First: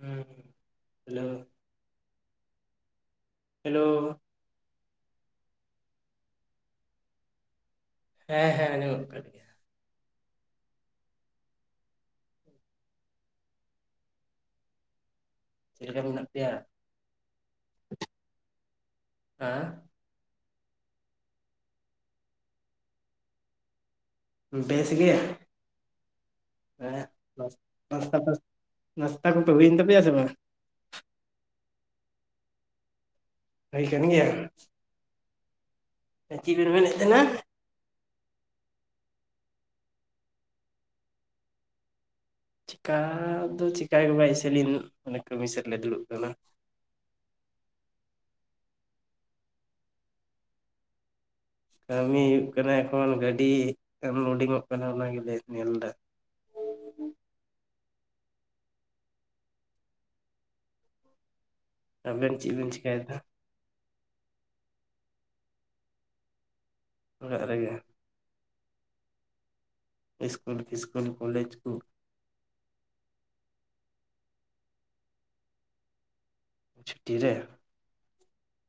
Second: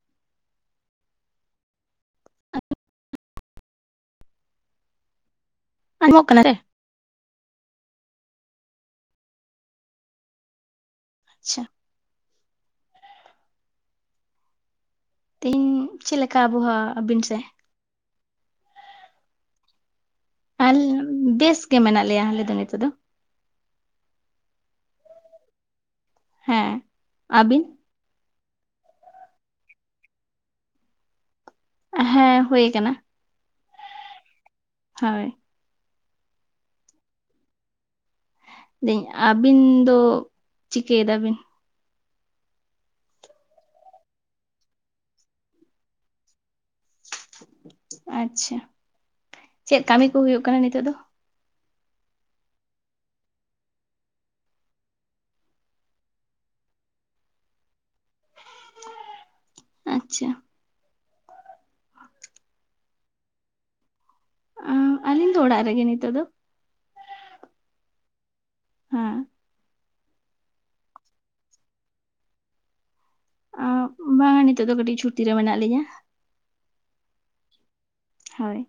ᱦᱮᱸ ᱦᱩ hello [unintelligible] hello ᱟᱸᱡᱚᱢᱚᱜ ᱠᱟᱱᱟ ᱥᱮ ᱦᱮᱸ ᱦᱮᱸ ᱟᱸᱡᱚᱢᱚᱜ ᱠᱟᱱ ᱜᱮᱭᱟ᱾ ᱟᱪᱪᱷᱟ ᱛᱮᱦᱮᱧ ᱪᱮᱫ ᱞᱮᱠᱟ ᱟᱵᱚᱦᱟᱣᱟ ᱟᱹᱵᱤᱱ ᱥᱮ ᱦᱮᱸ ᱟᱞ ᱟᱢ ᱵᱮᱥ ᱜᱮ ᱢᱮᱱᱟᱜ ᱞᱮᱭᱟ ᱟᱞᱮ ᱫᱚ ᱱᱤᱛᱚᱜ ᱫᱚ ᱵᱮᱥ ᱜᱮ ᱦᱮᱸ ᱦᱮᱸ᱾ [unintelligible] ᱟᱹᱵᱤᱱ ᱱᱟᱥᱛᱟ ᱯᱟᱥ ᱱᱟᱥᱛᱟ ᱠᱚᱯᱮ ᱦᱩᱭᱮᱱ ᱛᱟᱯᱮᱭᱟ ᱥᱮ ᱵᱟᱝ? ᱦᱮᱸ ᱦᱳᱭ ᱟᱠᱟᱱᱟ᱾ ᱦᱟᱹᱭ ᱠᱟᱱ ᱜᱮᱭᱟ᱾ ᱦᱳᱭ ᱪᱤᱫ ᱵᱮᱱ ᱢᱮᱱᱮᱫ ᱛᱟᱦᱮᱱᱟ᱾ ᱞᱟᱹᱭ ᱟᱹᱧ ᱟᱹᱵᱤᱱ ᱫᱚ ᱪᱤᱠᱟᱹᱭᱮᱫᱟ ᱵᱤᱱ᱾ ᱪᱮᱠᱟ ᱫᱚ ᱪᱤᱠᱟ ᱜᱮ ᱵᱟᱭ ᱮᱭᱥᱮᱞᱤᱧ ᱢᱟᱱᱮ ᱠᱟᱹᱢᱤ ᱥᱮᱫ ᱞᱮ ᱫᱩᱲᱩᱵ ᱠᱟᱱᱟ᱾ ᱟᱪᱪᱷᱟ ᱪᱮᱫ ᱠᱟᱹᱢᱤ ᱠᱚ ᱦᱩᱭᱩᱜ ᱠᱟᱱᱟ ᱱᱤᱛᱚᱜ ᱫᱚ? ᱠᱟᱹᱢᱤ ᱦᱩᱭᱩᱜ ᱠᱟᱱᱟ ᱮᱠᱷᱚᱱ ᱜᱟᱹᱰᱤ ᱟᱱᱞᱳᱰᱤᱝ ᱚᱜ ᱠᱟᱱᱟ ᱚᱱᱟ ᱜᱮᱞᱮ ᱧᱮᱞ ᱫᱟ ᱟᱪᱪᱷᱟ ᱟᱵᱮᱱ ᱪᱮᱫ ᱵᱮᱱ ᱪᱮᱠᱟᱭ ᱫᱟ ᱟᱸ ᱟᱹᱞᱤᱧ ᱫᱚ ᱚᱲᱟᱜ ᱨᱮᱜᱮ ᱱᱤᱛᱚᱜ ᱫᱚ ᱚᱲᱟᱜ ᱨᱮᱜᱮ ᱦᱮᱸ ᱤᱥᱠᱩᱞ ᱯᱷᱤᱥᱠᱩᱞ ᱠᱚᱞᱮᱡᱽ ᱠᱩ ᱟᱸ ᱵᱟᱝᱼᱟ ᱱᱤᱛᱚᱜ ᱫᱚ ᱠᱟᱹᱴᱤᱡᱽ ᱪᱷᱩᱴᱤ ᱨᱮ ᱢᱮᱱᱟᱜ ᱞᱤᱧᱟᱹ ᱪᱷᱩᱴᱤ ᱨᱮ ᱦᱳᱭ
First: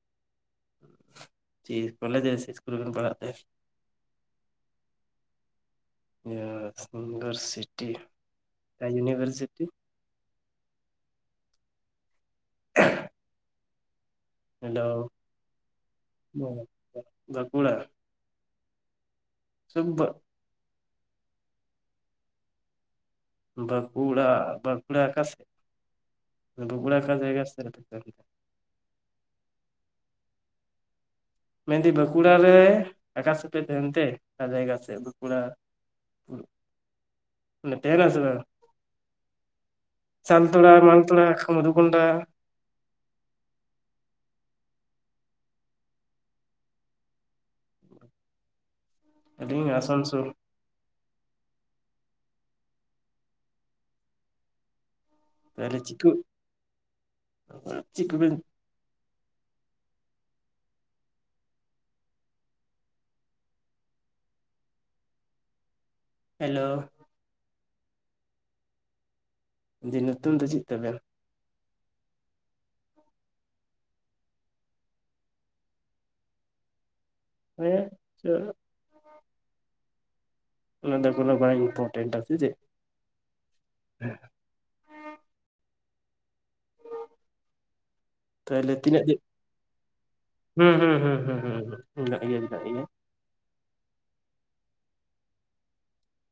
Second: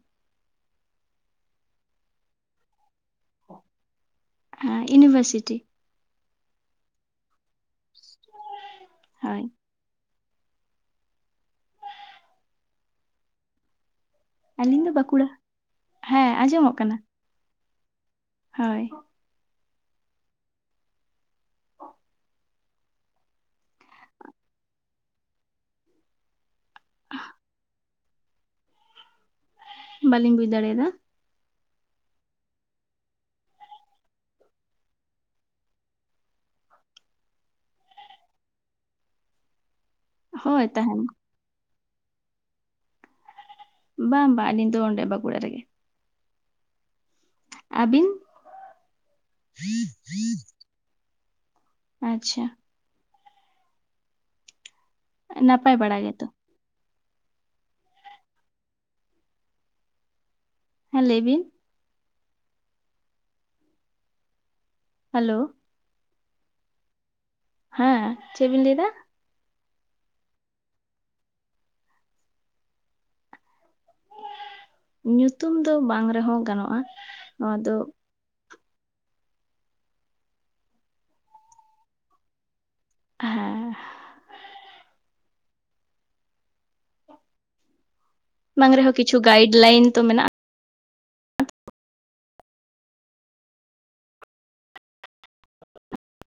ᱪᱤᱥ ᱠᱚᱞᱮᱡᱮ ᱥᱮ ᱤᱥᱠᱩᱞ ᱨᱮᱵᱮᱱ ᱯᱟᱲᱦᱟᱜ ᱛᱮ ᱦᱮᱸ ᱤᱱᱤᱵᱷᱟᱨᱥᱤᱴᱤ ᱧᱟᱸ [unintelligible] ᱤᱱᱜᱟᱨᱥᱤᱴᱤ ᱚᱠᱟ ᱦᱳᱭ ᱩᱱᱤᱵᱷᱟᱨᱥᱤᱴᱤ [unintelligible] ᱟᱞᱤᱧ ᱫᱚ ᱵᱟᱸᱠᱩᱲᱟ ᱦᱮᱸ ᱟᱸᱡᱚᱢᱚᱜ ᱠᱟᱱᱟ ᱵᱟᱸᱠᱩᱲᱟ ᱦᱳᱭ ᱥᱩᱵᱼᱵᱟᱹᱜᱽ ᱵᱟᱸᱠᱩᱲᱟ ᱵᱟᱸᱠᱩᱲᱟ ᱠᱟᱥᱮ ᱵᱩᱜᱩᱲᱟ ᱚᱠᱟ ᱡᱟᱭᱜᱟ ᱥᱮᱫ ᱨᱮ [unintelligible] ᱵᱟᱹᱞᱤᱧ ᱵᱩᱡᱽ ᱫᱟᱲᱮᱭᱟᱫᱟ ᱢᱮᱱᱫᱟᱹᱧ ᱵᱟᱸᱠᱩᱲᱟ ᱨᱮ ᱟᱠᱟᱥᱮᱫ ᱯᱮ ᱛᱟᱦᱮᱱ ᱛᱮ ᱚᱠᱟ ᱡᱟᱭᱜᱟ ᱥᱮᱫ ᱵᱟᱸᱠᱩᱲᱟ ᱚᱱᱰᱮ ᱛᱟᱦᱮᱱᱟᱢ ᱥᱮ ᱵᱟᱝ ᱦᱳᱭ ᱥᱟᱞᱛᱳᱲᱟ ᱛᱟᱦᱮᱱ ᱢᱟᱞᱛᱳᱲᱟ ᱢᱚᱫᱷᱩᱠᱩᱱᱰᱟ ᱵᱟᱝ ᱵᱟ ᱟᱹᱞᱤᱧ ᱫᱚ ᱚᱸᱰᱮ ᱵᱟᱸᱠᱩᱲᱟ ᱨᱮᱜᱮ ᱟᱹᱵᱤᱱ ᱟᱞᱤᱧ ᱟᱥᱟᱱᱥᱳᱞ ᱟᱪᱪᱷᱟ ᱱᱟᱯᱟᱭ ᱛᱟᱦᱞᱮ ᱵᱟᱲᱟ ᱪᱤᱠᱟᱹᱜ ᱜᱮᱛᱚ ᱪᱤᱜ ᱠᱚᱵᱮᱱ ᱦᱮᱸ ᱞᱟᱹᱭ ᱵᱤᱱ ᱦᱮᱞᱳ ᱦᱮᱞᱳ ᱦᱮᱸ ᱪᱮᱫ ᱵᱤᱱ ᱞᱟᱹᱭ ᱫᱟ ᱡᱮ ᱧᱩᱛᱩᱢ ᱫᱚ ᱪᱮᱫ ᱛᱟᱵᱮᱱ ᱧᱩᱛᱩᱢ ᱫᱚ ᱵᱟᱝ ᱨᱮᱦᱚᱸ ᱜᱟᱱᱚᱜᱼᱟ ᱱᱚᱣᱟ ᱫᱚ [unintelligible] ᱚᱱᱟᱫᱚ ᱠᱚᱱᱚ ᱵᱟᱭ ᱤᱢᱯᱳᱴᱮᱱᱴ ᱟ ᱥᱮ ᱪᱮᱫ ᱦᱮᱸ ᱛᱟᱦᱚᱞᱮ ᱵᱟᱝ ᱨᱮᱦᱚᱸ ᱛᱤᱱᱟᱹᱜ ᱠᱤᱪᱷᱩ ᱜᱟᱭᱤᱰ ᱞᱟᱹᱭᱤᱱ ᱛᱚ ᱢᱮᱱᱟᱜᱼᱟ᱾ ᱦᱩᱸ ᱦᱩᱸ ᱦᱩᱸ ᱦᱩᱸ ᱦᱩᱸ ᱦᱩᱸ ᱢᱮᱱᱟᱜ ᱜᱮᱭᱟ ᱢᱮᱱᱟᱜ ᱜᱮᱭᱟ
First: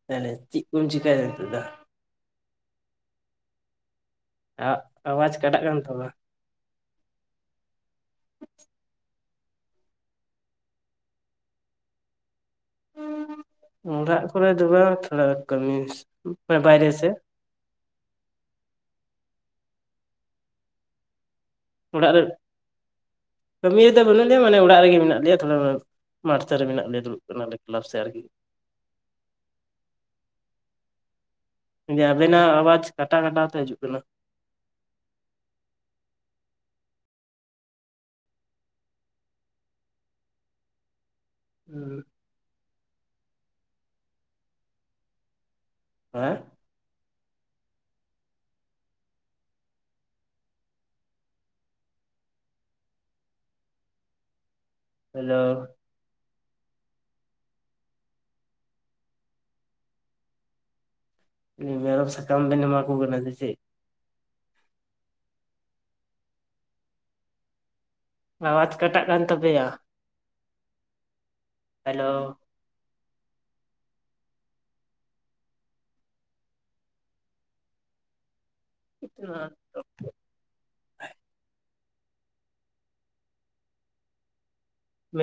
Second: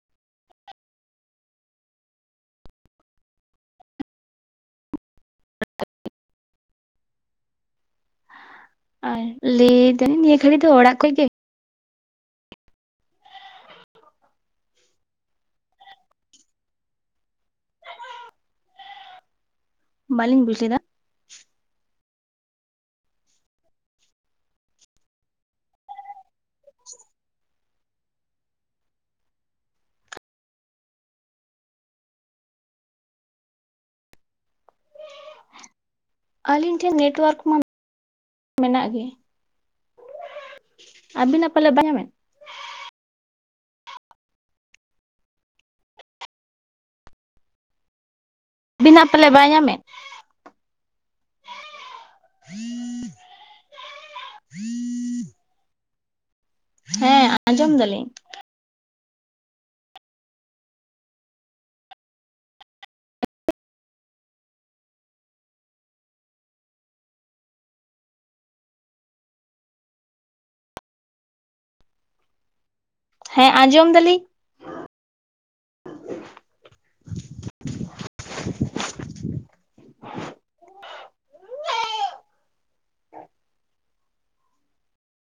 ᱛᱟᱭᱞᱮ ᱪᱮᱫ ᱠᱚᱢ ᱪᱮᱤᱠᱟᱭᱫᱟ ᱱᱤᱛᱚᱜ ᱫᱚ ᱟᱣᱟᱡᱽ ᱠᱟᱴᱟᱜ ᱠᱟᱱ ᱛᱟᱢᱟ ᱟᱨ ᱞᱟᱹᱭ ᱮᱫᱟᱹᱧ ᱱᱤᱭᱟᱹ ᱜᱷᱟᱹᱲᱤᱡ ᱫᱚ ᱚᱲᱟᱜ ᱠᱷᱚᱡ ᱜᱮ ᱚᱲᱟᱜ ᱠᱚᱨᱮ ᱫᱚ ᱵᱟᱝ ᱛᱷᱚᱲᱟ ᱠᱟᱹᱢᱤ ᱵᱟᱭᱨᱮ ᱥᱮ ᱵᱟᱹᱞᱤᱧ ᱵᱩᱡᱽ ᱞᱮᱫᱟ ᱚᱲᱟᱜ ᱨᱮ ᱠᱟᱹᱢᱤ ᱨᱮᱫᱚ ᱵᱟᱹᱱᱩᱜ ᱞᱮᱭᱟ ᱢᱟᱱᱮ ᱚᱲᱟᱜ ᱨᱮᱜᱮ ᱢᱮᱱᱟᱜ ᱞᱮᱭᱟ ᱛᱷᱚᱲᱟ ᱢᱟᱴ ᱥᱮᱜ ᱨᱮ ᱢᱮᱱᱟᱜ ᱞᱮᱭᱟ ᱫᱩᱲᱩᱵ ᱠᱟᱱᱟ ᱞᱮ ᱠᱞᱟᱵᱽ ᱥᱮ ᱟᱨᱠᱤ ᱮ ᱟᱵᱮᱱᱟᱜ ᱟᱣᱟᱡᱽ ᱠᱟᱴᱟ ᱠᱟᱴᱟ ᱛᱮ ᱦᱤᱡᱩᱜ ᱠᱟᱱᱟ᱾ ᱟᱹᱞᱤᱧ ᱴᱷᱮᱱ ᱱᱮᱴᱣᱟᱨᱠ ᱢᱟ ᱢᱮᱱᱟᱜ ᱜᱮ ᱟᱹᱵᱤᱱᱟᱜ ᱯᱟᱞᱮ ᱵᱟᱭ ᱧᱟᱢᱮᱜ ᱦᱮᱸ ᱦᱮᱸ ᱟᱹᱵᱤᱱᱟᱜ ᱯᱟᱞᱮ ᱵᱟᱭ ᱧᱟᱢᱮᱫ [inaudible] ᱦᱮᱞᱳ ᱦᱮᱸ ᱟᱸᱡᱚᱢ ᱫᱟᱞᱤᱧ ᱢᱮᱨᱚᱢ ᱥᱟᱠᱟᱢ ᱵᱮᱱ ᱮᱢᱟ ᱠᱚ ᱠᱟᱱᱟ ᱥᱮ ᱪᱮᱫ ᱟᱣᱟᱡᱽ ᱠᱟᱴᱟᱜ ᱠᱟᱱ ᱛᱟᱯᱮᱭᱟ ᱦᱮᱞᱳ ᱦᱮᱸ ᱟᱸᱡᱚᱢ ᱫᱟᱞᱤᱧ [unintelligible]